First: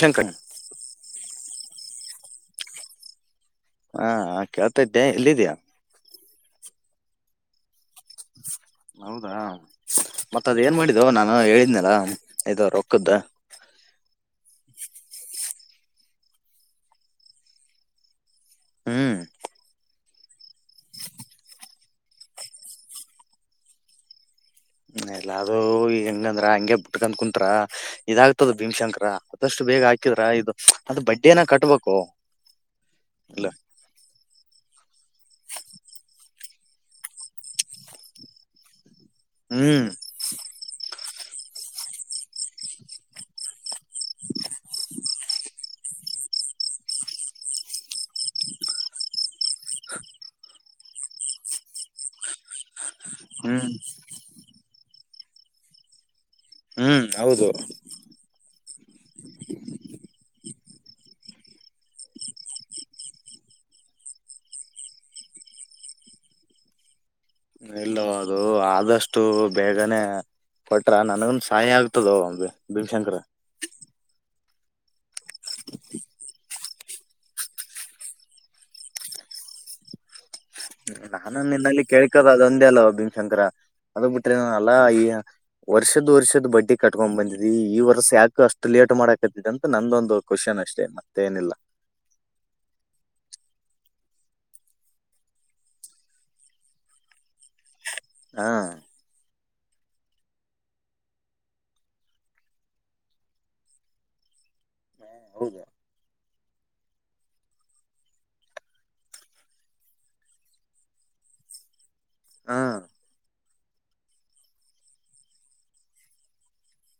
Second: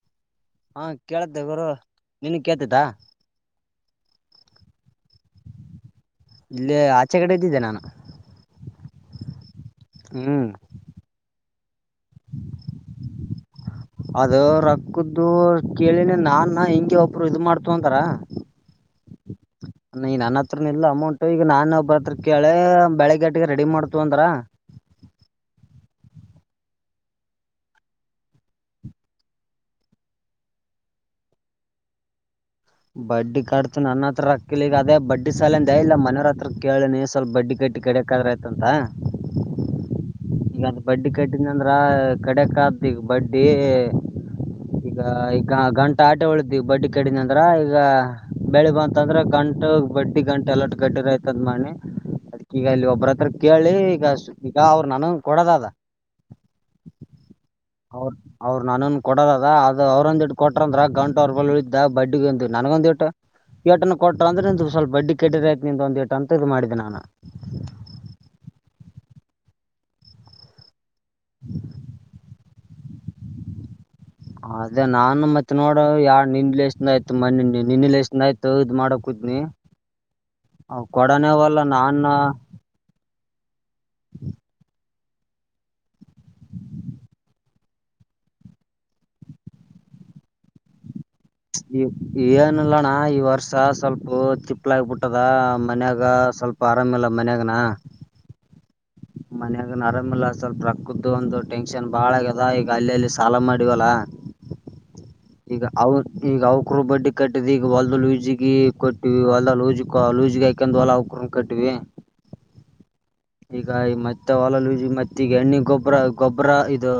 ಚೆಂಕ. ಹಾ ಕೇಳತ್ತೆ ಗುರು ನಿನಗೆ ಕೇಳ್ತತಾದ. ಆ ಕೆಳತತೆ ಎಲ್ಲಿದಿಯಾ. ಇಲ್ಲಿ ಆಚೆ ಕಡೆ ಇದ್ದಿನಿ ನಾನು. ಹೌದಾ ಮತ್ತ ಹ್ಮ್ ಅದ ಏನ್ ಮಾಡಿದೆ. ಇದು ನಾನು ಹೇಳಿದನಲ್ಲ ಇದು ರೊಕ್ಕದು ಅದ ರೊಕ್ಕ್ದು ಕೇಳಿನಿ ನಾನ್ ಹಿಂಗೇ ಒಬ್ರು ಇದು ಮಾಡ್ತ ಅಂತದ್ರ. ಹ್ಮ್ ನನ್ನ ಹತ್ರನು ಇಲ್ಲ ಅಮೌಂಟ್ ಈಗ ನಾನ್ ಒಬ್ಬ್ರ ಹತ್ರ ಕೇಳೆ ಬೆಳಗ್ಗೆಟಿಗೆ ರೆಡಿ ಮಾಡ್ತು ಅಂದ್ರ. ಎಲ್ಲ ಅದುೂ ಈ ಹೆಂಗಂದ್ರ ಹಂಗೆ ಬಿಟ್ಕಂದ್ ಕುಂತ್ರ. ಇದಾಗ್ತದ ಭೀಮಶಂಕರ ಆದಷ್ಟು ಬೇಗ ಹಾಕಿದ್ರ ಇದು ಅದು ಬಡ್ಡಿಯನ ಕಟ್ಬೇಕು. ಬಡ್ಡಿ ಇಲ್ಲ ಕಟ್. ನನ್ನ ಹತ್ರ ರಕ್ಕ ಇಲ್ಲಾ ಈಗ ಅದೇ ಬಡ್ಡಿ ಸಾಲಂದ ಇಲ್ಲ ಮನೆಯವ್ರ ಹತ್ರ ಕೇಳಿನೀ ಸ್ವಲ್ಪ ಬಡ್ಡಿ ಗಡ್ಡಿ ಕಡೆ. ಅಂತ. ಹ್ಮ್ ಈಗ ಬಡ್ಡಿ ಕಟ್ಟಿದಂದ್ರ ಕಡೆಕ್ ಆತ್ ಈಗ ಬಡ್ಡಿ. ಈಗ ಈಗ ಗಂಟ ಆಟೆ ಉಳಿದವಿ ಬಡ್ಡಿ ಕಡಿನಂತ. ಅದ್ರ ಈಗ ಬೆಳಿ ಬಂತಂದ್ರ ಗಂಟು ಬಡ್ಡಿ ಗಂಟೆ ಎಲ್ಲ ಗಡ್ರ ಆಯ್ತದ ಮಾಡೀನಿ ಈಗ ಇಲ್ಲಿ ಒಬ್ಬ್ರತ್ರ ಹ್ಮ್ ಕೇಳಿ ಈಗಷ್ಟು ಈಗ ಅವ್ರ ನಮಗೆ ಕೊಡದು ಅದ. ಹ್ಮ್ ಹೌದು. ಅವರು ಅವ್ರು ನಾನ್ ಕೊಡದದ ಅದು ಅವ್ರಂದ ದಿಡ್ಡು ಕೊಟ್ರಂದ್ರ ಗಂಟು ಉಳಿತ. ಬಡ್ಡಿಗೆ ನನಗೆ ಒಂದಿಷ್ಟು. ಏಟನ್ ಕೊಟ್ರ ಅಂದ್ರೆ ಒಂದು ಸ್ವಲ್ಪ ಅಡ್ಡಿ ಕೆಡಿ ಆಯತು ನಿ ಒಂದು ಏಟ ಅಂತ ಮಾಡಿದ್ದೆ ನಾನು. ಇಲ್ಲವ ಅದು ಆದಷ್ಟು ಬೇಗನೆೇ. ಕೊಟ್ರ ನನಗನ್ ಸಹಾಯ ಆಗ್ತದ ಭೀಮಶಂಕರ. ಅದೇ ನಾನು ಮತ್ ನೋಡ ಯಾ ನಿನ್ ಎಷ್ಟನಯ್ತು ಮ ನಿನ್ಲ್ ಎಷ್ಟ್ಣಾಯಯ್ತು ಇದ್ ಮಾಡ ಕೂದ್ನಿ. [unintelligible] ನಾನ ನಿನ್ನಲ್ಲಿ ನಾನು ಕೇಕೋದ ಅದೊಂದೇ ಅಲ್ವ ಭೀಮ ಶಂಕರ ಅದ ಬಿಟ್ರೆ ಅಲ್ಲಾ ಈ. ವರ್ಷದ ವರ್ಷದ್ ಬಡ್ಡಿ ಕಟ್ಕೊಂಡ್ ಬಂದದಿ ಈ ವರ್ಷ ಯಾಕು ಅಷ್ಟು ಲೇಟ್ ಮಾಡಕತ್ತ ಅಂತ ನಂದೊಂದು ಕ್ವಶನ್ ಅಷ್ಟೇ. ಮತ್ತೆೇನಿಲ್ಲ ಈ ಏನಿಲ್ಲಣ್ಣ ಈ ವರ್ಷ ಸ್ವಲ್ಪ ತಿಪ್ಪಳ ಆಗ್ಬಿಟ್ಟದ ಮನ್ಯಾಗ ಸ್ವಲ್ಪ. ಆರಾಮಿಲ್ಲ ಮನ್ಯಾಗನ. ಹಾ ಮನ್ಯಾಗನ್ ಆರಾಮಲ್ಲ ಸ್ವಲ್ಪ ರಕ್ಕದ್ದು ಒಂದು ಟೆನ್ಷನ್ ಬಾಳ ಆಗ್ಯದ ಈಗ ಅಲ್ಲಿಲ್ಲಿ ಸಾಲ ಮಾಡಿವಲ್ಲ. ಈಗ ಹೌದು ಅವರು. ಈಗ ಅವಕರು ಬಡ್ಡಿ ಕಟ್ಟಿದ ಈಗ ಹೊಲ್ದ ಲೂಜಗ ಕೊಟ್ಟಿವ ಹೊಲ್ದ ಲೂಜಿ ಲೂಜಗ ಹಯಕೊಂಡ್ ಹೊಲ. ಕಟ್ಟುವಿ. ಹಾ ಈಗ ಈ ಮತ್ತೆ ಹೊಲಲುಜಿ ಮತ್ತ ಈಗ ಎಣ್ಣಿ ಗೊಬ್ಬರ ಗೊಬ್ಬರ ಇದು.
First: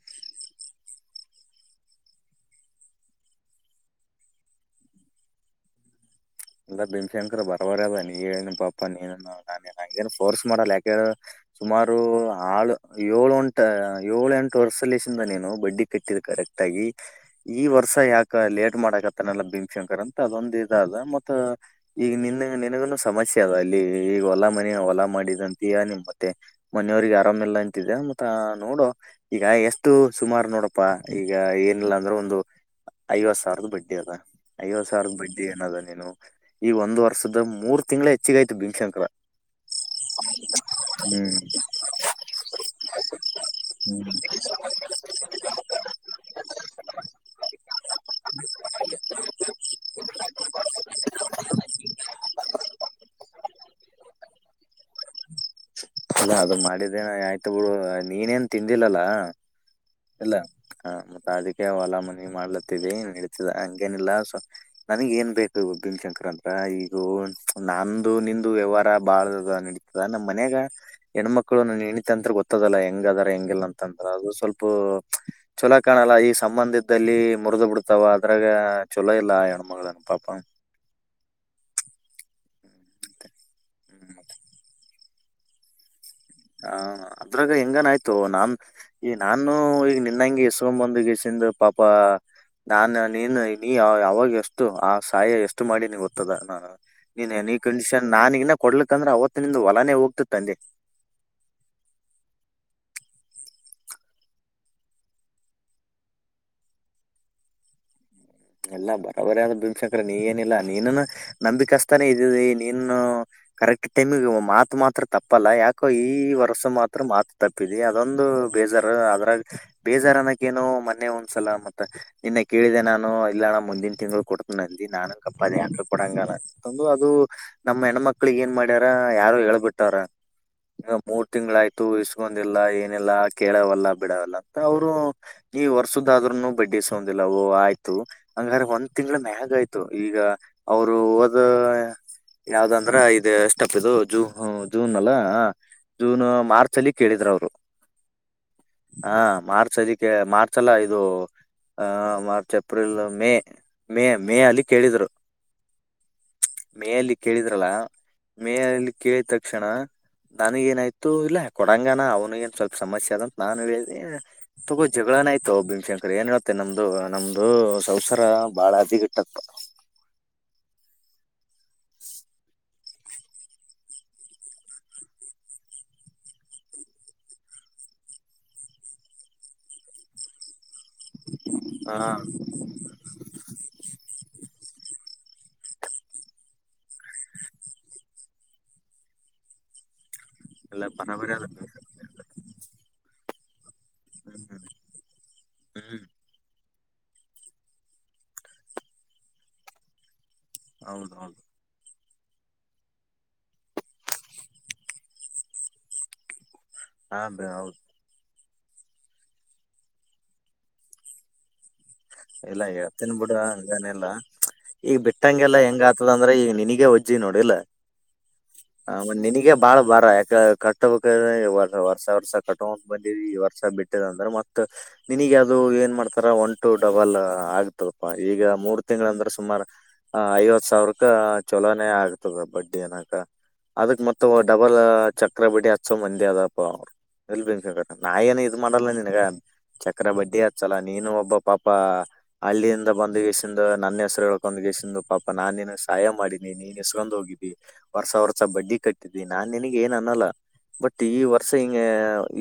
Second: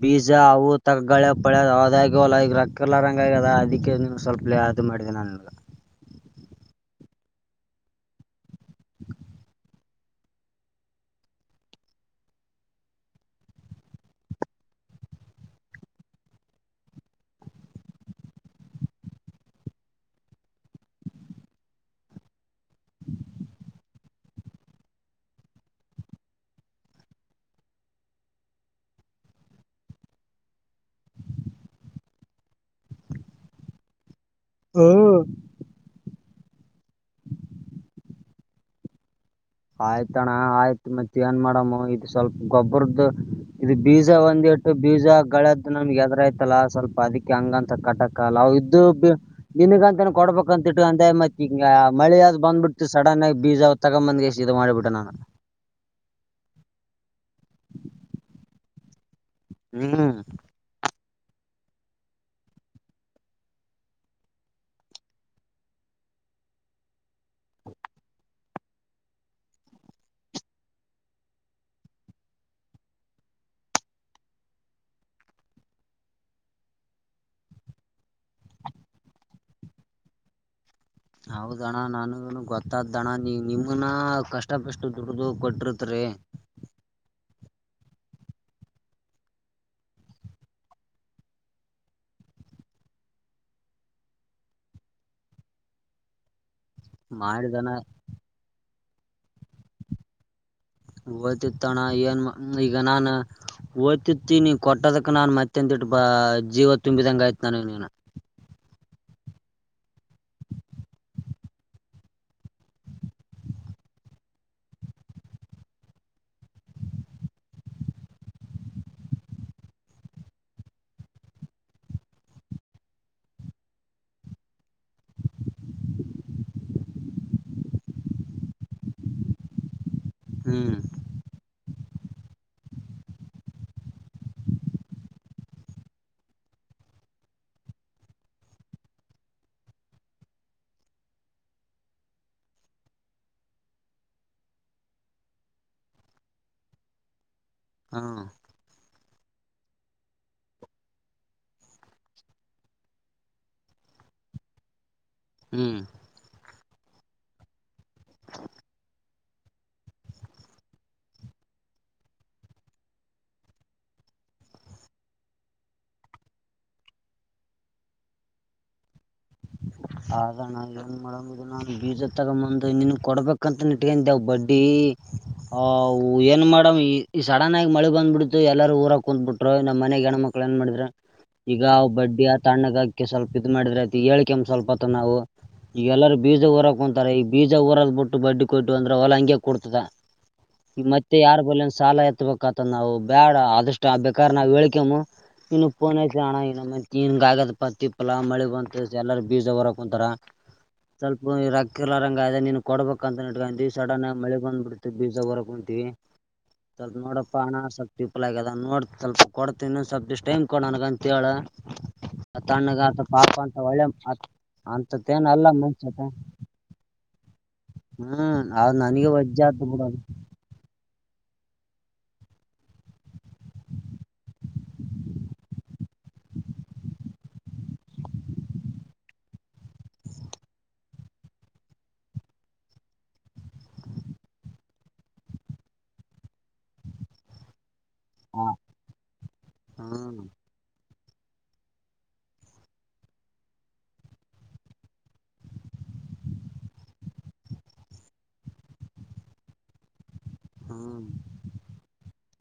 ಪೀಜಾ ಅವು ತಗಳೆ ಪಳೆ ಅದಗಲ್ಲ ಈಗ ಕಲರ್ಂಗ ಆದ ಅದಕ್ಕೆ ಸ್ವಲ್ಪ ಇದು ಮಾಡಿದೆ ನಾನಲ್ಲ. [unintelligible] ಫೋರ್ಸ್ ಮಾಡಲ್ಲ ಯಾಕೆ ಹೇಳು. ಸುಮಾರು ಆಳು ಏಳು ಎಂಟು ಏಳು ಎಂಟು ವರ್ಷಲ್ಲಿಸ ನೀನು ಬಡ್ಡಿ ಕಟ್ಟಿದ ಕರೆಕ್ಟ್. ಆಗಾಗಿ ಈ ವರ್ಷ ಯಾಕ ಲೇಟ್ ಮಾಡಕತ್ತನಲ್ಲ ಭೀಮಶಂಕರ್ ಅಂತ ಅದೊಂದ ಇದಾದ ಮತ್ತೆ. ಹ ಈಗ ನಿನ್ನ್ನ ನಿನಗುನು ಸಮಸ್ಯೆ ಅದ ಅಲ್ಲಿ ಈಗ ಹೊಲ ಮನ ಹೊಲ ಮಾಡಿದಂತೀಯ ನಿಮ್ ಮತ್ತೆ. ಮನೆಯವ್ರಿಗೆ ಆರಾಮಲ್ಲ ಅಂತಿದ್ದ ಮತ್ತ ನೋಡು. ಈಗ ಎಷ್ಟು ಸುಮಾರು ನೋಡಪ್ಪಾ ಈಗ ಏನಿಲ್ಲ ಅಂದ್ರು ಒಂದು ಐವತ್ ಸಾವರದ ಬಡ್ಡಿ ಅದ ಐವತ್ ಸಾವಿರದ ಹ್ಮ್ ಬಡ್ಡಿ ಏನದ ನೀನು ಈಗ ಒಂದು ವರ್ಷದ ಮೂರು ತಿಂಗಳ ಹೆಚ್ಚಿಗ್ ಆಯ್ತಿ ಭೀಮಶಂಕರ. ಆಯ್ತ್ ಅಣ್ಣಾ ಆಯ್ತ್ ಮತ್ತ್ ಏನ್ ಮಾಡಮ್ಮ ಇದು ಸ್ವಲ್ಪ ಗೊಬ್ಬರದ್ದ ಇದ್ ಬೀಜ ಒಂದ್ ಇಟ್ ಬೀಜಗಳದ್ದು ನಮ್ಗ ಎದ್ರಾಯ್ತಲ್ಲ ಸ್ವಲ್ಪ ಅದಿಕ್ಕೆ ಹಂಗಂತ ಕಟ್ಟಾಕ್ ಅಲಾವ್ ಇದ್ದು ಬಿ ದಿನಗಂತನ ಕೊಡ್ಬೇಕಂತಿಟ್ಟು ಅಂದೆ ಮತ್ತ್ [unintelligible] ಬಿಡ್ತು ಸಡನ್ ಆಗಿ ಬೀಜ ತಗೊಂಬಂದ ಎಷ್ಟ ಇದು ಮಾಡಿ ಬಿಟ್ಟೆ ನಾನು. ಅದ ಅದ ಮಾಡಿದ್ದೇನ ಆಯ್ತ್ ಬಿಡು ನೀನೇನ್ ತಿಂದಿಲ್ಲಲ್ಲಾ. ಹ್ಮು ಇಲ್ಲ ಹ ಮತ್ತ ಅದಕ್ಕೆ ಹೊಲ ಮನೆ ಮಾಡ್ಲತ್ತಿವಿ ನಡತಿದ ಹಂಗೇನಿಲ್ಲ ಸೊ ನನಗ ಏನ್ ಬೇಕು [unintelligible] ಶಂಕರ್ ಅಂತ ಈಗೂ ನಂದು ನಿಂದು ವ್ಯವಹಾರ ಬಾಳ್ ಅದ ನಡಿ ಈಗ ನಮ್ಮ್ ಮನ್ಯಾಗ ಹೆಣ್ಮಕ್ಳು [unintelligible] ಗೊತ್ತದಲ್ಲ ಹೆಂಗ ಅದಾರ ಹೆಂಗಿಲ್ಲ ಅಂತಂದ್ ಅದು ಸ್ವಲ್ಪ ಸ್ವಲ್ಪ್ ಚಲೋ ಕಾಣಲ್ಲ ಈ ಸಂಬಂಧ ಇದ್ದಲ್ಲಿ ಮುರುದು ಬಿಡ್ತಾವ ಅದ್ರಾಗ ಚಲೋ ಇಲ್ಲ [unintelligible] [unintelligible] ಹೌದ್ ಅಣ್ಣಾ ನನಗುನು ಗೊತ್ತಾದ ಅಣ್ಣಾ ನೀ ನಿಮನ ಕಷ್ಟಪಷ್ಟು ದುಡದು ಕೊಟ್ಟಿರ್ತೀರಿ. ಹ ಅದ್ರಾಗ ಹೆಂಗ್ ಅಣ್ಣಾ ಆಯ್ತು ನಾನ್ ಈಗ್ ನಾನು ಈಗ ನಿನ್ನಂಗೆ ಎಸ್ಕೊಂಡ್ ಬಂದ ಗಿಸ್ಸಿಂದ್ ಪಾಪ ನಾನ ನೀನ ನೀ ಅವಾಗ ಎಷ್ಟು ಆ ಸಹಾಯ ಎಷ್ಟು ಮಾಡಿ ನೀ ಗೊತ್ತದ [unintelligible] ನೀನ್ ಎನಿ ಮಾಡಿದಣ ಕಂಡೀಷನ್ ನಾನ್ ಇನ್ ಕೊಡ್ಲಿಕ್ಕಂದ್ರ ಅವತ್ತ್ ನಿಂದ್ ಹೊಲಾನೆ ಹೋಗ್ತಿತ್ ಅಂದೆ. ಓಯ್ತಿತ್ತಣ್ಣ ಏನ್ ಈಗ ನಾನ ಹೋಯ್ತಿತ್ತ್ [unintelligible] ಕೊಟ್ಟದಕ ನಾನ್ ಮತ್ತೆ [unintelligible] ಬ ಜೀವ ತುಂಬಿದಂಗ ಆಯ್ತ್ ನನಗ್ ನೀನ್. ಎಲ್ಲ ಬರಬರಿ [unintelligible] ಭೀಮಶಂಕರ ನೀ ಏನಿಲ್ಲಾ ನೀನನ ನಂಬಿಕಸ್ತಾನೇ ಇದಿದಿ ನೀನ್ನು. ಕರೆಕ್ಟ್ ಟೈಮಿಗೆ ಮಾತು ಮಾತ್ರ ತಪ್ಪಲ್ಲ ಯಾಕೋ ಈ ವರ್ಷ ಮಾತ್ರ ಮಾತು ತಪ್ಪ ಪ್ಪಿದೆ ಅದೊಂದು ಬೇಜಾರ ಅದ್ರಾಗ ಬೇಜಾರ ಅನಾಕ್ಕೇನು ಮೊನ್ನೆ ಒಂದ್ಸಲ ಮತ್ತ ನಿನ್ನೆ ಕೇಳಿದೆ ನಾನು ಇಲ್ಲ ಅಣ್ಣಾ ಮುಂದಿನ ತಿಂಗಳು ಕೊಡ್ತನ್ ಅಂದಿ ನಾನ ಗಪ್ಪ ಅದೇ [unintelligible] ನಮ್ಮ ಹೆಣ್ಮಕ್ಳಗ್ ಏನ್ ಮಾಡ್ಯಾರ ಯಾರೊ ಹೇಳ್ಬಿಟ್ಟಾರ ಹ್ಮ್. ಈಗ ಮೂ ತಿಂಗಳಾಯ್ತು ಇಸ್ಕೊಂದಿಲ್ಲ ಏನಿಲ್ಲ ಕೇಳವಲ್ಲ ಬಿಡವಲ್ಲ ಅಂತ ಅವರು ನೀ ವರ್ಷದ್ ಆದ್ರೂನು ಬಡ್ಡಿ ಇಸ್ಕೊಂಡಿಲ್ಲ ಓ ಆಯ್ತು. ಹಂಗಾರ ಒಂದ್ ತಿಂಗಳ ಮ್ಯಾಗ್ ಆಯ್ತು ಈಗ ಅವರು ಓದ್ ಅ ಯಾವ್ದಂದ್ರ ಇದು ಎಷ್ಟಪ್ ಇದು ಜೂ ಜೂನ್ ಅಲ್ಲಾ ಅ. ಜೂನ್, ಮಾರ್ಚ್ ಅಲ್ಲಿ ಕೇಳಿದ್ರ ಅವ್ರು. ಹಾ ಹಾ ಮಾರ್ಚ್ ಅದಕ್ಕೆ ಮಾರ್ಚ್ ಅಲ್ಲ ಇದು ಅ March, April May, May, May ಅಲ್ಲಿ ಕೇಳಿದ್ರು. ಹ್ಮ್ ಮೇ ಅಲ್ಲಿ ಕೇಳಿದ್ರಲ್ಲ ಮೇ ಅಲ್ಲಿ ಕೇಳಿದ ತಕ್ಷಣ ನನಗ ಏನಾಯ್ತು ಇಲ್ಲ ಕೊಡಂಗಣ ಅವ್ನಗ ಏನ್ ಸ್ವಲ್ಪ ಸಮಸ್ಯೆ ಅದಂತ ನಾನು ಹೇಳದೆ ತಗೋ ಜಗಳನ ಆಯ್ತು ಭೀಮಶಂಕರಿ ಏನ್ [unintelligible] ನಮ್ದು ನಮ್ದು ಅವಸರ ಬಾಳ್ [unintelligible] ಆದ್ ಅಣ್ಣಾ ಏನ್ [unintelligible] ನ ಬೀಜ ತಗೊಂಬಂದು ನಿನಗ್ ಕೊಡ್ಬೇಕಂತ ನಿಟ್ಕೊಂಡೆವು ಬಡ್ಡಿ ಅವ್ ಏನ್ ಮಾಡಮ್ ಈ ಈಗ್ ಸಡನ್ ಆಗಿ ಮಳೆ ಬಂದ್ ಬಿಡ್ತು ಎಲ್ಲರು ಊರಾಗ್ ಕುಂತ್ ಬಿಟ್ರು ನಮ್ಮ ಮನೆಗೆ ಹೆಣಮಕ್ಳ ಏನ್ ಮಾಡಿದ್ರ ಯಾ ಈಗ ಅವ ಹಾ ಬಡ್ಡಿಯ ತಣ್ಣಗಾಕಿ ಸ್ವಲ್ಪ ಇದ್ ಮಾಡಿದ್ರ ಅದ ಹೇಳ ಕಂತಿಂವಿ ಸ್ವಲ್ಪತ್ತು ನಾವು. [inaudible] ಈಗ ಎಲ್ಲಾರೂ ಬೀಜ ಊರಕ್ಕಂತಾರೆ ಈಗ ಬೀಜ ಊರಗ ಬಿಟ್ಟು ಬಡ್ಡಿ ಕೊಟ್ಟು ಅಂದ್ರ ಹೊಲ ಹಂಗೆ ಕೊಡ್ತದ. [inaudible] ಎಲ್ಲ ಮತ್ತೆ ಬರಬರಿ ಯಾರ್ ಅದ ಬಲಿಯನ್ ಸಾಲ ಎತ್ತಬೇಕತ ನಾವು ಬೇಡ ಆದಷ್ಟು [inaudible] ಷ್ಟು ಬೇಕಾರಾ ನಾವು ಹೇಳಿಕಮ್ಮ ನೀನು ಫೋನ್ ಹ್ಮ್ ಹಚ್ಚಲಾ ಅಣ್ಣ ಇನೊಮ್ಮೆ. [inaudible] ತಿನ್ ಆಗದ ಪಸ್ಟಿಗ ಪಲ ಮಳಿ ಬಂತ ಎಲ್ಲಾರ ಬೀಜ ಹೊರಕ್ ಕುಂತಾರ ಸ್ವಲ್ಪಾ ಹೌದೌದು ರೋಕ [inaudible] ರೊಕ್ಕ ಇಲ್ಲದರಂಗ ಆದೆ ನೀನಗ ಕೊಡ್ಬೇಕ ಅಂತ ಇಟ್ಕಂತೀ ಸಡನ್ ಆಗ ಮಳಿ ಬಂತ್ ಬಿಡ್ತ ಬೀಜ ಹೊರ ಕುಂತೀವಿ. [inaudible] [inaudible] ನಂದ ನೋಡಪ್ಪ ಹಣ ಹೌದು ಸ್ವಲ್ಪ. [inaudible] ಪಿಂಪಲ್ ಆಗ್ಯದ ನೋಡ್ ಸ್ವಲ್ಪ ಕೊಡ್ತ ಇನ್ ಸ್ವಲ್ಪ ಟೈಮ್ ಕೊಡ ನನಗ ಅಂತ ಹೇಳ. [inaudible] ಇಲ್ಲ ತಣ್ಣಗ ಆತ ಹೇಳ್ತೀನಿ ಬಿಡ ಪಾಪ ಅಂತ ಹಂಗ ಏನ್ ಒಳ್ಳೆ ಇಲ್ಲ ಈಗ ಅಂತತೇನ್ ಅಲ್ಲ ಬಿಟ್ಟಂಗೆಲ್ಲ ಹೆಂಗ ಮನ್ಸತ ಆತದ ಅಂದ್ರೆ. [inaudible] ಈಗ ನಿನಗ ಒಜ್ಜಿ ನೋಡಿ ಇಲ್ಲ ಹ್ಮ್ ಅದ್ ನನಗೆ ಆಮೇಲೆ ವಜ್ಜೆ ನಿನಗ ಆತು ಬಾಳ್ ಬಿಡ ಬಾರ ಯಾಕ ಕ [inaudible] ಕಟ್ಟಬೇಕದ ಯಾವ ವರ್ಷ ವರ್ಷ ಕಟ್ಟಕಂತ ಬಂದಿರಿ ವರ್ಷ ಬಿಟ್ಟಿದೆ ಅಂದ್ರೆ ಮತ್ತ [inaudible] ನಿನಗ್ ಅದು ಏನ್ ಮಾಡ್ತಾರ ಒನ್ ಟು [inaudible] ಡಬಲ್ ಆಗ್ತದಪಾ ಈಗ ಮೂರ್ ತಿಂಗಳ ಅಂದ್ರೆ ಸುಮಾರ? [inaudible] ಹ ಐವತ್ತ ಸಾವಿರಕ್ಕ ಚಲೋನೇ ಆಗ್ತದ ಬಡ್ಡಿ ಅನಕ [inaudible] ಅದಕ್ ಮತ್ತ ಅವ ಡಬಲ್ ಚಕ್ರಬಟ್ಟಿ ಹಚ್ಚೋ ಮಂದಿ ಅದಪ್ಪ ಅವ ಎಲ್ಲ ಬಣಜಗ [inaudible] ನಾ ಏನು ಇದ ಮಾಡಲ್ಲ ನಿನಗ ಚಕ್ರ ಹ್ಮ್ ಬಡ್ಡಿ ಹಚ್ಚಲ ನೀನು ಒಬ್ಬ ಪಾಪ [inaudible] ಅಲ್ಲಿಂದ ಬಂದಗೆಸಂದು ನನ್ನ ಹೆಸರ ಹೆಳ್ಕೊಂಡ ಗಸಂದು ಪಾಪ ನಾ ನಿನಗ ಸಹಾಯ ಮಾಡಿನೀ ನೀ [inaudible] ನೀ ಇಸ್ಕೊಂಡ್ ಹೋಗಿದಿ ವರ್ಷ ವರ್ಷ ಬಡ್ಡಿ ಕಟ್ಟಿದಿ ನಾನ್ ನಿನಗ್ ಏನ್ ಅನ್ನಲ್ಲ ಬಟ್ ಹ್ಮ್ ಈ ವ [inaudible] ರ್ಷ ಹಿಂಗ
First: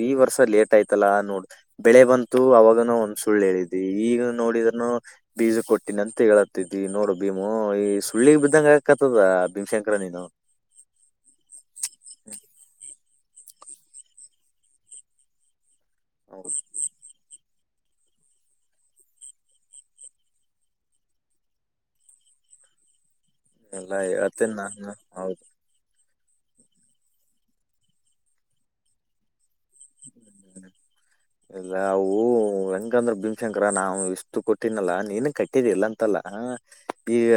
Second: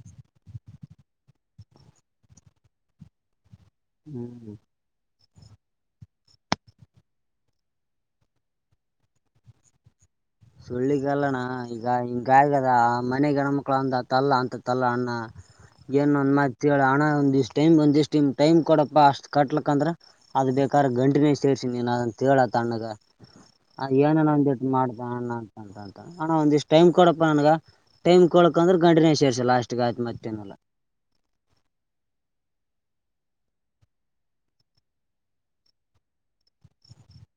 ಈ ವರ್ಷ ಲೇಟ್ ಆಯ್ತಲ್ಲಾ ನೋಡ ಬೆಳೆ ಬಂತು ಅವಾಗನು ಒಂದ್ ಸುಳ್ಳ ಹೇಳಿದಿ. [inaudible] ಈಗ ಹ್ಮ್ ನೋಡಿದರನು. [inaudible] ಬೀಜಕ್ಕ ಕೊಟ್ಟಿನ ಅಂತ ಹೇಳತ್ತಿದಿ ನೋಡು ಭೀಮು ಈ ಸುಳ್ಳಿಗ್ ಬಿದ್ದಂಗ ಆಕತದ ಭೀಮಶಂಕರ ನೀನು. [inaudible] ಸುಳ್ಳಿಗಲ್ಲ ಅಣ್ಣ ಈಗ ಹಿಂಗ ಆಗದ ಮನೆ ಗಣ ಮಕ್ಕಳು ಅಂದ ತಲ್ಲ ಅಂತ ತಲ್ಲ ಅಣ್ಣ. [inaudible] ಏನ್ ಹೌದು, ಅನತ್ತೀ ಹೇಳ್ ಅಣ್ಣಾ ಒಂದ ಇಷ್ಟ್ ಟೈಮ್ ಒಂದಿಷ್ಟ ಟೈಮ್ ಕೊಡಪ್ಪಾ ಅಷ್ಟ್ ಕಟ್ಲಕ್ ಅಂದ್ರ. [inaudible] ಅದ ಬೇಕಾದರ ಗಂಟಿನೇಷ್ಟ ಸೇರಸನಿ ನೀನ ಅದಂತ ಹೇಳೇಳ ತಣ್ಣಗ ಎಲ್ಲಾ ಏನನ ಒಂದ ಹೇಳ್ತೇನ್ ಇಟ್ಟ ಮಾಡ. ನಾನು [inaudible] ಅಣ್ಣಾ ಅಂತ್ತದಾ [inaudible] ಅಣ್ಣಾ ಒಂದಿಷ್ಟ್ ಟೈಮ್ ಕೊಡಪ್ಪಾ ನನಗ ಟೈಮ್ ಕೊಡಕ ಅಂದ್ರೆ ಗಂಟನ್ಯಾಗ ಸೇರ್ಸ ಲಾಸ್ಟ್ ಗ ಆತ ಮತ್ತ ಏನ್ ಇಲ್ಲ. [inaudible] ಹೌದು. ಇಲ್ಲ ಅವು ಹೆಂಗಂದ್ರ ಭೀಮಶಂಕರ ನಾವು ಇಷ್ಟು ಕೊಟ್ಟಿನಲ್ಲಾ ನೀನು ಕಟ್ಟಿದಿ ಇಲ್ಲ ಅಂತಲ್ಲ. [inaudible] ಈಗ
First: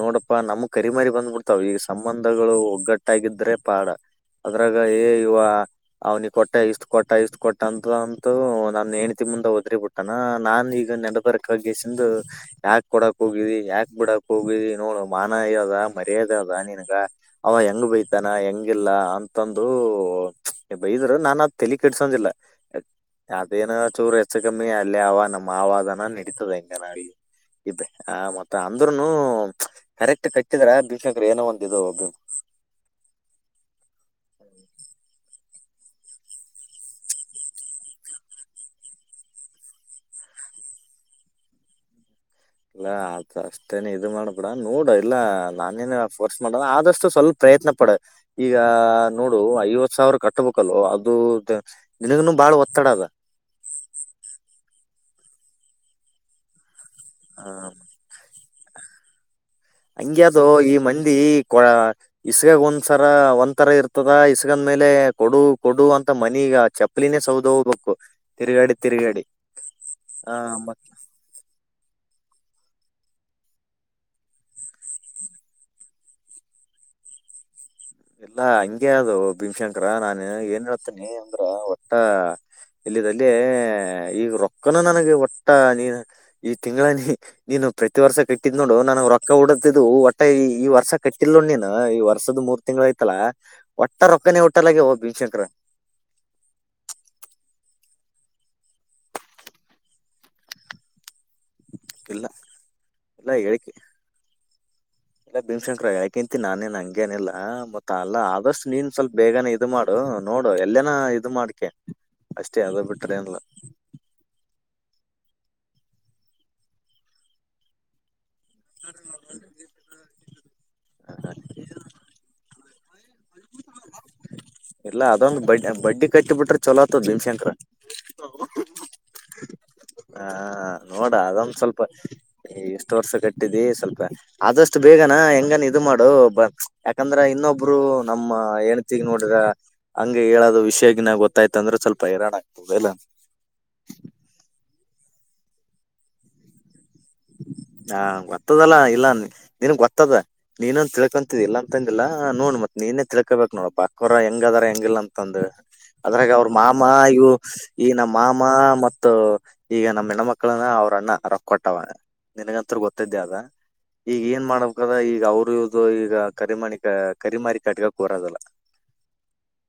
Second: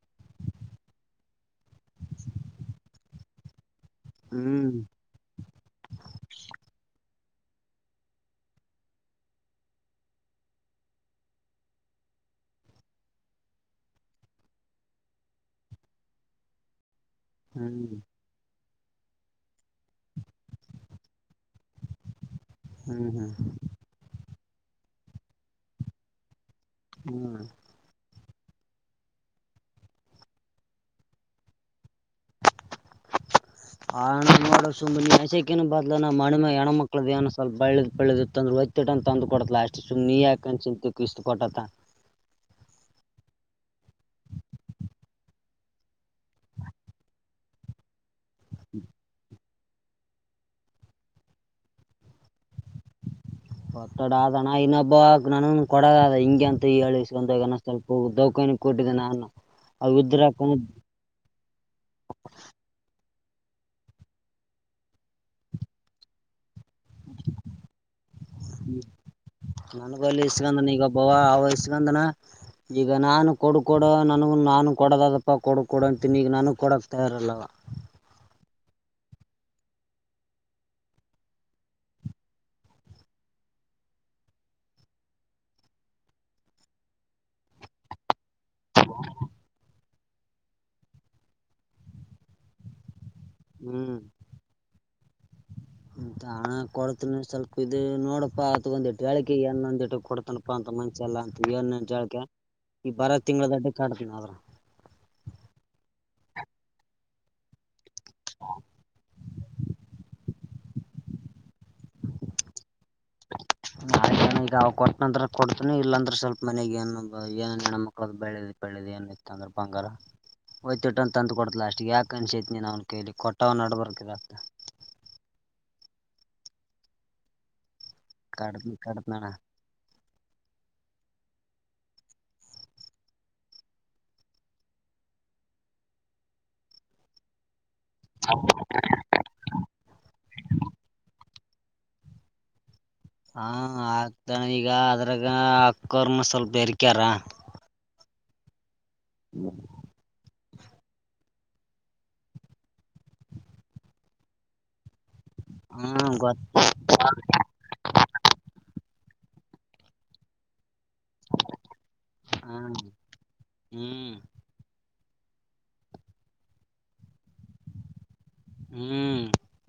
ನೋಡಪ್ಪಾ ನಮ ಕರಿಮಾರಿ ಬಂದ್ಬಿಡ್ತಾವ ಈಗ ಸಂಬಂಧಗಳು ಒಗ್ಗಟ್ಟಾಗಿದ್ರೆ ಪಾಡ. [inaudible] ಹ್ಞೂ ಅದ್ರಾಗ ಏ ಇವ ಅವ್ನಿಗೆ ಕೊಟ್ಟ ಇಷ್ಟ್ ಕೊಟ್ಟ ಇಷ್ಟ್ ಕೊಟ್ಟ ಅಂತದ [inaudible] ತು ನನ್ನ ಹೆಂಡತಿ ಮುಂದ ವದರಿ ಬಿಟ್ಟನ ನಾನ್ ಈಗ ನೆನಬರಕಾಗ ಸಿಂದ [inaudible] ಯಾಕ ಕೊಡಕ್ ಹೋಗಿದಿ ಯಾಕ್ ಬಿಡಕ್ ಹೋಗಿದಿ ನೋಡ ಮಾನಯದ ಮರ್ಯಾದೆ ಅದ ನಿನಗ [inaudible] ಅವ ಹ್ಞೂ ಹೆಂಗ ಬಯದ [inaudible] ತನ ಹೆಂಗಿಲ್ಲ ಅಂತಂದರು ಬೈದರು ನಾನ್ ಅದ ತೇಲಿ ಕೇಡ್ಸೋಂದಿಲ್ಲ. [inaudible] ಹ್ಞೂ ಹ್ಞೂ ಅದೇನ ಚೂರ ಹೆಚ್ಚು ಕಮ್ಮಿ ಅಲ್ಲಿ ಅವ ನಮ್ಮ ಅದಾನ ನಡೀತದೆ ಹೆಂ [inaudible] ಹೂ [inaudible] ಇಬರೆ ಇದ್ದ ಆ ಮತ್ತ ಅಂದ್ರುನು ಕರೆಕ್ಟ್ ಕಟ್ಟಿದ್ರ ಭೀಮಶಂಕರ್ ಏನೋ ಒಂದ ಇದು ಭಿಮ [inaudible] [inaudible] ಆ ಅಣ್ಣ ನೋಡ ಸುಮ್ಮನೆ ನಸಕಿನ ಬದಲ್ಲ ನಮ್ಮ ಮಣ್ಣ ಮೇಲ್ ಹೆಣ್ಣ ಮಕ್ಕಳದ ಏನ್ ಸ್ವಲ್ ಬಳ್ಳಿ ಬೆಳೆದಿತ್ತ ಅಂದ್ರ ವಜ್ಜಿ [inaudible] ತ್ತಿಟ್ಟನ ತಂದ ಕೊಡತಲಾ ಲಾಸ್ಟಗೆ ಸುಮ್ಮ ನೀ ಯಾಕ ಅನ್ಸಿಂತು ಇಷ್ಟ ಕೊಟ್ಟಾತ್ತ. [inaudible] ನಾ ಹಾಲ ತರಸ [inaudible] ತೇ ನೀ ಇದು ಮಾಡಬೇಡ ನೋಡ ಇಲ್ಲ ನಾನೇನ ಫೋರ್ಸ್ ಮಾಡಲ್ಲ ಆದಷ್ಟು ಸ್ವಲ್ಪ ಪ್ರಯತ್ನ ಪಡ. [inaudible] ಈಗ ನೋಡು ಐವತ್ತ ಸಾವಿರ ಕೆಟ್ಟ ಬೇಕ ಅಲ್ಲೂ ಅದು ತ ನಿನಗನು ಬಾಳ ಒತ್ತಡ ಅದ. [inaudible] ಒತ್ತಡ ಆದ ಅಣ್ಣ ಇನ್ನೊಬ್ಬ ನನುವ ಕೊಡೋ ಅದ ಹಿಂಗೆ ಅಂತ ಹೇಳಿ. [inaudible] ಬಂದಾಗ ನೆನ್ಸ್ತೀನಿ ಕೊಗ ದವಾಖಾನಿಗ ಕೊಟ್ಟಿದ್ದೆ ನಾನ ಅವ ಇದರ ಹಂಗೆ ಅದು ಅಕೌಂ [inaudible] ಈ ಮಂದಿ ಕೊ. [unintelligible] ಇಸ್ಗಾಗ ಒಂದ್ಸರ ಒಂದ್ ತರ ಇರ್ತದ ಇಸ್ಗಂದ ಮೇಲೆ ಕೊಡು ಕೊಡು ಅಂತ ಮನಿಗ ಚಪ್ಪ. ಚಪ್ಪಲಿನೇ ಸೌದು ಹೋಗ್ಬೇಕು ತಿರುಗಾಡಿ ತಿರುಗಾಡಿ ಹ ಮತ್ತ. ಬ ಆ ವಯಸ್ಕಂದನ. ಈಗ ನಾನು ಕೊಡು ಕೊಡ ನನಗ ನಾನು ಕೊಡದ ಅದಪ್ಪ ಕೊಡು ಕೊಡ ಅಂತನಿ ಈಗ ನನ ಕೊಡಕ್ ತಯಾರಿಲ್ಲವ. ಇಲ್ಲಾ ಹಂಗೆ ಅದು ಭೀಮಶಂಕರ ನಾನ ಏನ್ ಹೇಳ್ತೇನಿ ಅಂದ್ರ ಒಟ್ಟ. ಇಲ್ಲಿದಲ್ಲಿ ಈಗ ರೊಕ್ಕನು ನನಗೆ ಒಟ್ಟ ನೀ ಈ ತಿಂಗಳನಿ. ನೀನು ಪ್ರತಿ ವರ್ಷ ಕಟ್ಟಿದ್ ನೋಡು ನನಗೆ ರೊಕ್ಕ ಹುಡ್ಕತಿದಿವು. ಈ ಈ ವರ್ಷ ಕಟ್ಟಿಲೋ ನೀನು ಈ ವರ್ಷದ ಮೂರ್ ತಿಂಗಳುಯ್ತಲ್ಲ ಹ್ಮ್ ಒಟ್ಟರ ರೊಕ್ಕನೆ ಒಟ್ಟ. ಮತ್ತಲ ಹೋಗ್ ಭೀಮ್ ಶಂಕರ. ಹಣ ಕೊಡತನಿ ಸ್ವಲ್ಪ ಇದು ನೋಡಪ್ಪಾ ಅತ್ ಒಂದ್ವಾಲಿಕಿಗೆ ಏನ್ ಒಂದಟ್ಟ ಕೊಡ್ತನಪ್ಪಾ ಅಂತ ಮ. ಅಲ್ಲ ಅಂತ ಏನ್ಂಳ್ಕ ಇಲ್ಲ ಈ ಬರ ಇಲ್ಲ ತಿಂಗಗಳದ ಅಡ್ಡೆ ಹೇಳಿಕೆ ಕಾತನ್ರ. ಇಲ್ಲ ಭೀಮಶಂಕರ ಯಾಕಂತಿ ನಾನೇನ್ ಹಂಗೇನಿಲ್ಲ ಮತ್ತ ಅಲ್ಲ ಆದಷ್ಟು ನೀನ್ ಸ್ವಲ್ಪ ಬೇಗನೆ ಇದು ಮಾಡ್. ನಡು ನೋಡು ಎಲ್ಲೇನ ಇದು ಮಾಡ್ಕೆ ಅಷ್ಟೇ ಅದು ಬಿಟ್ರೆ ಏನಿಲ್ಲ. ನ. [inaudible] ಈಗ ಕೊಟ್ಟನಂದ್ರ ಕೊಡ್ತನಿ ಇಲ್ಲಾಂದ್ರೆ ಸ್ವಲ್ಪ ಮನೆಗ್ ಏನು ಏ ಹೆಣ್ಣ್ಮಕ್ಳು ಬೆಳೆದ ಬೆಳೆದ ಏನೈತಿ. ಸಂದರ್ಭಂಗರ. ಒಯ್ತು ಇಟ್ಟಂತ ತಂತ್ ಕೊಡ್ತಲ ಅಷ್ಟಿಗೆ ಯಾಕ ಅನಸೈತಿನಿ ಅವ್ನ್ ಕೇಳಿ ಕೊಟ್ಟ್ ನಡ್ಬರ್ಕ ಅ. ಇಲ್ಲ ಅದೊಂದು ಬಡ್ಡಿ ಬಡ್ಡಿ ಕಟ್ಟಿ ಬಿಟ್ರೆ ಚಲ ಆತ್ತತದ ಭೀಮಶಂಕ್ರ. ಕಡ್ತಿ ಕಡ್ತಿನಣ್ಣ. ಹಾ. ನೋಡ ಅದೊಂದ ಸ್ವಲ್ಪ ಎಷ್ಟು ವರ್ಷ ಕಟ್ಟಿದಿ ಸ್ವಲ್ಪ. ಆದಷ್ಟು ಬೇಗನಾ ಹೆಂಗನ್ ಇದು ಮಾಡು ಯಾಕಂದ್ರ ಇನ್ನೊಬ್ರು. ನಮ್ಮ ಹೆಂಡ್ತಿಗೆ ನೋಡಿದ್ರ. ಹಂಗೆ ಹೇಳದು ವಿಶ್ಯಕಿನ ಗೊತ್ತಾಯ್ತ್ ಅಂದ್ರು ಸ್ವಲ್ಪ ಹಿರಣ. [unintelligible] ಹಾ ಆಕ್ತನ ಈಗ ಅದ್ರಾಗ ಅಕ್ಕೋರ್ನು ಸ್ವಲ್ಪ್ ಬೆರ್ಕ್ಯಾರ. ಹಾ ಗೊತ್ತದಲ್ಲ ಇಲ್ಲ ನಿನ್ಗ್ ಗೊತ್ತದ. ನೀನೊಂದ್ ತಿಳ್ಕೊಂತಿದಿ ಇಲಂತಂದಿಲ್ಲ ನೋಡ್ ಮತ್ ನೀನೆ ತಿಳ್ಕೋಬೇಕ್ ನೋಡಪ ಅಕೋರ ಹೆಂಗದರ ಹೆಂಗಿಲ್. ಅಂತಂದು ಹಾ ಅದ್ರಗ ಗೊತ್ತ ಅವ್ರ ಮಾಮ ಇವ್ ಈ ನಮ್ ಮಾಮ ಮತ್ತು ಈಗ ನಮ್ ಹೆಣಮಕ್ಳನ ಅವ್ರ ಅಣ್ಣ ರೊಕೊಟ್ಟವ. ಹ ನಿನಗಂತ್ರು ಗೊತ್ತಿದ್ದೆ ಅದ. ಹ್ಮ್ ಈಗ್ ಏನ್ ಮಾಡ್ಬೇಕದ ಈಗ ಅವ್ರು ಇವ್ರ್ದು ಈಗ ಕರಿಮಣಿ ಕ ಕರಿಮಾರಿ ಕಟ್ಗಕ್ ಬರದಲ. ಹ್ಮ್.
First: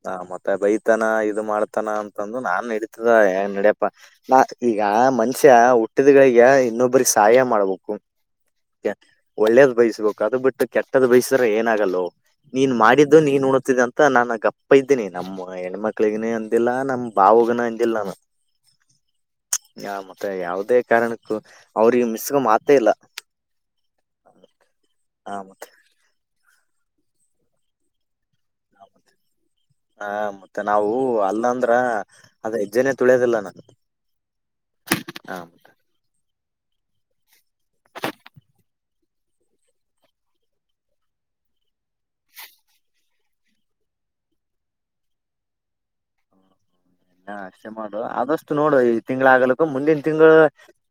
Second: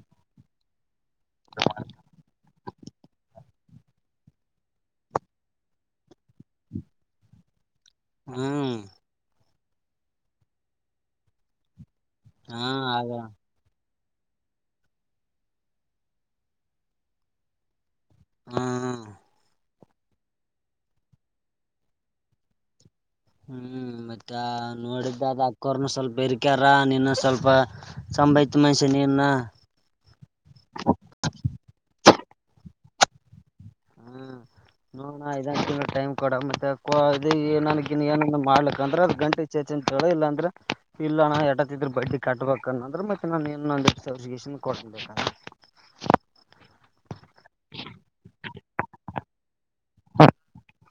ಹ ಮತ್ತೆ ಬೈತಾನ ಇದು ಮಾಡ್ತಾನ ಅಂತಂದು ನಾನು [unintelligible] ಹೇ ನಡಿಯಪ್. ನಾ ಈಗ ಮನುಷ್ಯ ಹುಟ್ಟಿದ್ಗಳಿಗ ಇನ್ನೊಬ್ರಿಗ್ ಸಹಾಯ ಮಾಡ್ಬಕು. ಹ್ಮ್. ಒಳ್ಳೇದ್ ಬಯಸ್ಬಕು ಅದು ಬಿಟ್ಟು ಕೆಟ್ಟದ್ ಬಯಸಿದ್ರ ಏನಾಗಲ್ಲೋ ಹಾ ನೀನ್ ಆಗ ಮಾಡಿದ್ದು ನೀನ್ ಊಣುತಿದೆ ಅಂತ್. ಅಂತ ನಾನ ಗಪೈದಿನಿ ನಮ್ಮ ಹೆಣ್ಮಕ್ಳಿಗನ ಅಂದಿಲ್ಲ ನಮ್ ಬಾವಗನು ಅಂದಿಲ್ ನನು. ಹ್ಮ ಹ್ಮ್. ಯ ಮತ್ತೆ ಯಾವದೇ ಕಾರ್ಣಕ್ಕೂ ಅವ್ರಿಗ್ ಮಿಸ್ಗ ಮಾತೆ ಇಲ್ಲ. ಹ್ಮ್ ಮತ್ತ ಆ ನೋಡಿದ್ದಾದ ಮತ್ತೆ ಅಕ್ಕೋರ್ನು ಸ್ವಲ್ಪ ಬೆರಿ ಕೆರ ನೀನು ಸ್ವಲ್ಪ ಸಂಭೈತ ಮನ್ಷಿ ನಿನ್ನ. ಹ ಮತ್ತೆ ನಾವು ಅಲ್ಲಂದ್ರ ಅದ್ ಹೆಜ್ಜೆನೆ ತುಳಿಯೋದಿಲ್ಲ ನನು. ಹ್ಮ ನೋಡಣ ಇದೊಂದ್ ತಿಂಗ್ಳು ಟೈಂವು. ಕೊಡ ಮತ್ತೆ ಕೋ ಅದ್ ನನಗಿನ್ ಏನನ್ ಮಾಡ್ಲಿಕಂದ್ರ ಅದ್ ಗಂಟಿ ಚೇಚುನ್ ಕೇಳು ಇಲ್ಲಾಂದ್ರ. ಇಲ್ಲ ನಾ ಎಟೊತ್ತಿದ್ರರು ಬಡ್ಡಿ ಕಟ್ಬೇಕ್ ಅಂದ್ರೂ ಮತ್ತೆ ನಾನ್ ಇನ್ನೊಂದ ಸನ್ ಕೊಡ್ಬೇಕ ಅ ಅಷ್ಟ ಮಾಡು ಅಷ್ಟು ನೋಡು ಈ ತಿಂಗಳ ಆಗಲಕ್ಕ ಮುಂದಿನ ತಿಂಗಳು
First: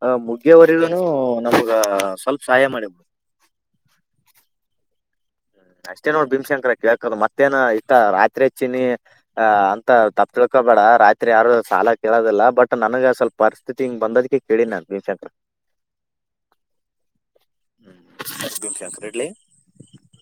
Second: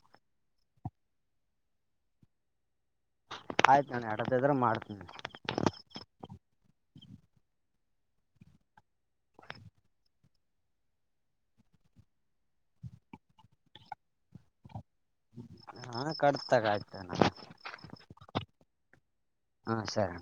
ಆ ಮುಗ್ಗಿಯವರಿಗನು ನಮಗ ಸ್ವಲ್ಪ ಸಹಾಯ ಮಾಡಿಬಹುದು ಆಯ್ತು ಅಣ್ಣಾ ಆಡತಿದ ಇದ್ರು ಮಾಡ್ತೇನಿ ಹ್ಮ್ ಅಷ್ಟೇ ನೋಡ್ ಭೀಮಶಂಕರ ಕೇಳ್ಕದು ಮತ್ತೇನ ಇಷ್ಟ ರಾತ್ರಿ ಹಚ್ಚಿನಿ ಅ ಅಂತ ತಪ್ಪ ತಿಳ್ಕೊಬೇಡ ರಾತ್ರಿ ಯಾರು ಸಾಲ ಕೇಳೋದಿಲ್ಲ ಬಟ್ ನನಗ ಸ್ವಲ್ಪ ಪರಿಸ್ಥಿತಿ ಹಿಂಗ್ ಬಂದಕ ಹೇಳಿ ನಾ [unintelligible] [unintelligible] [unintelligible] ಇಡ್ಲಿ ಹಾ ಸರಿ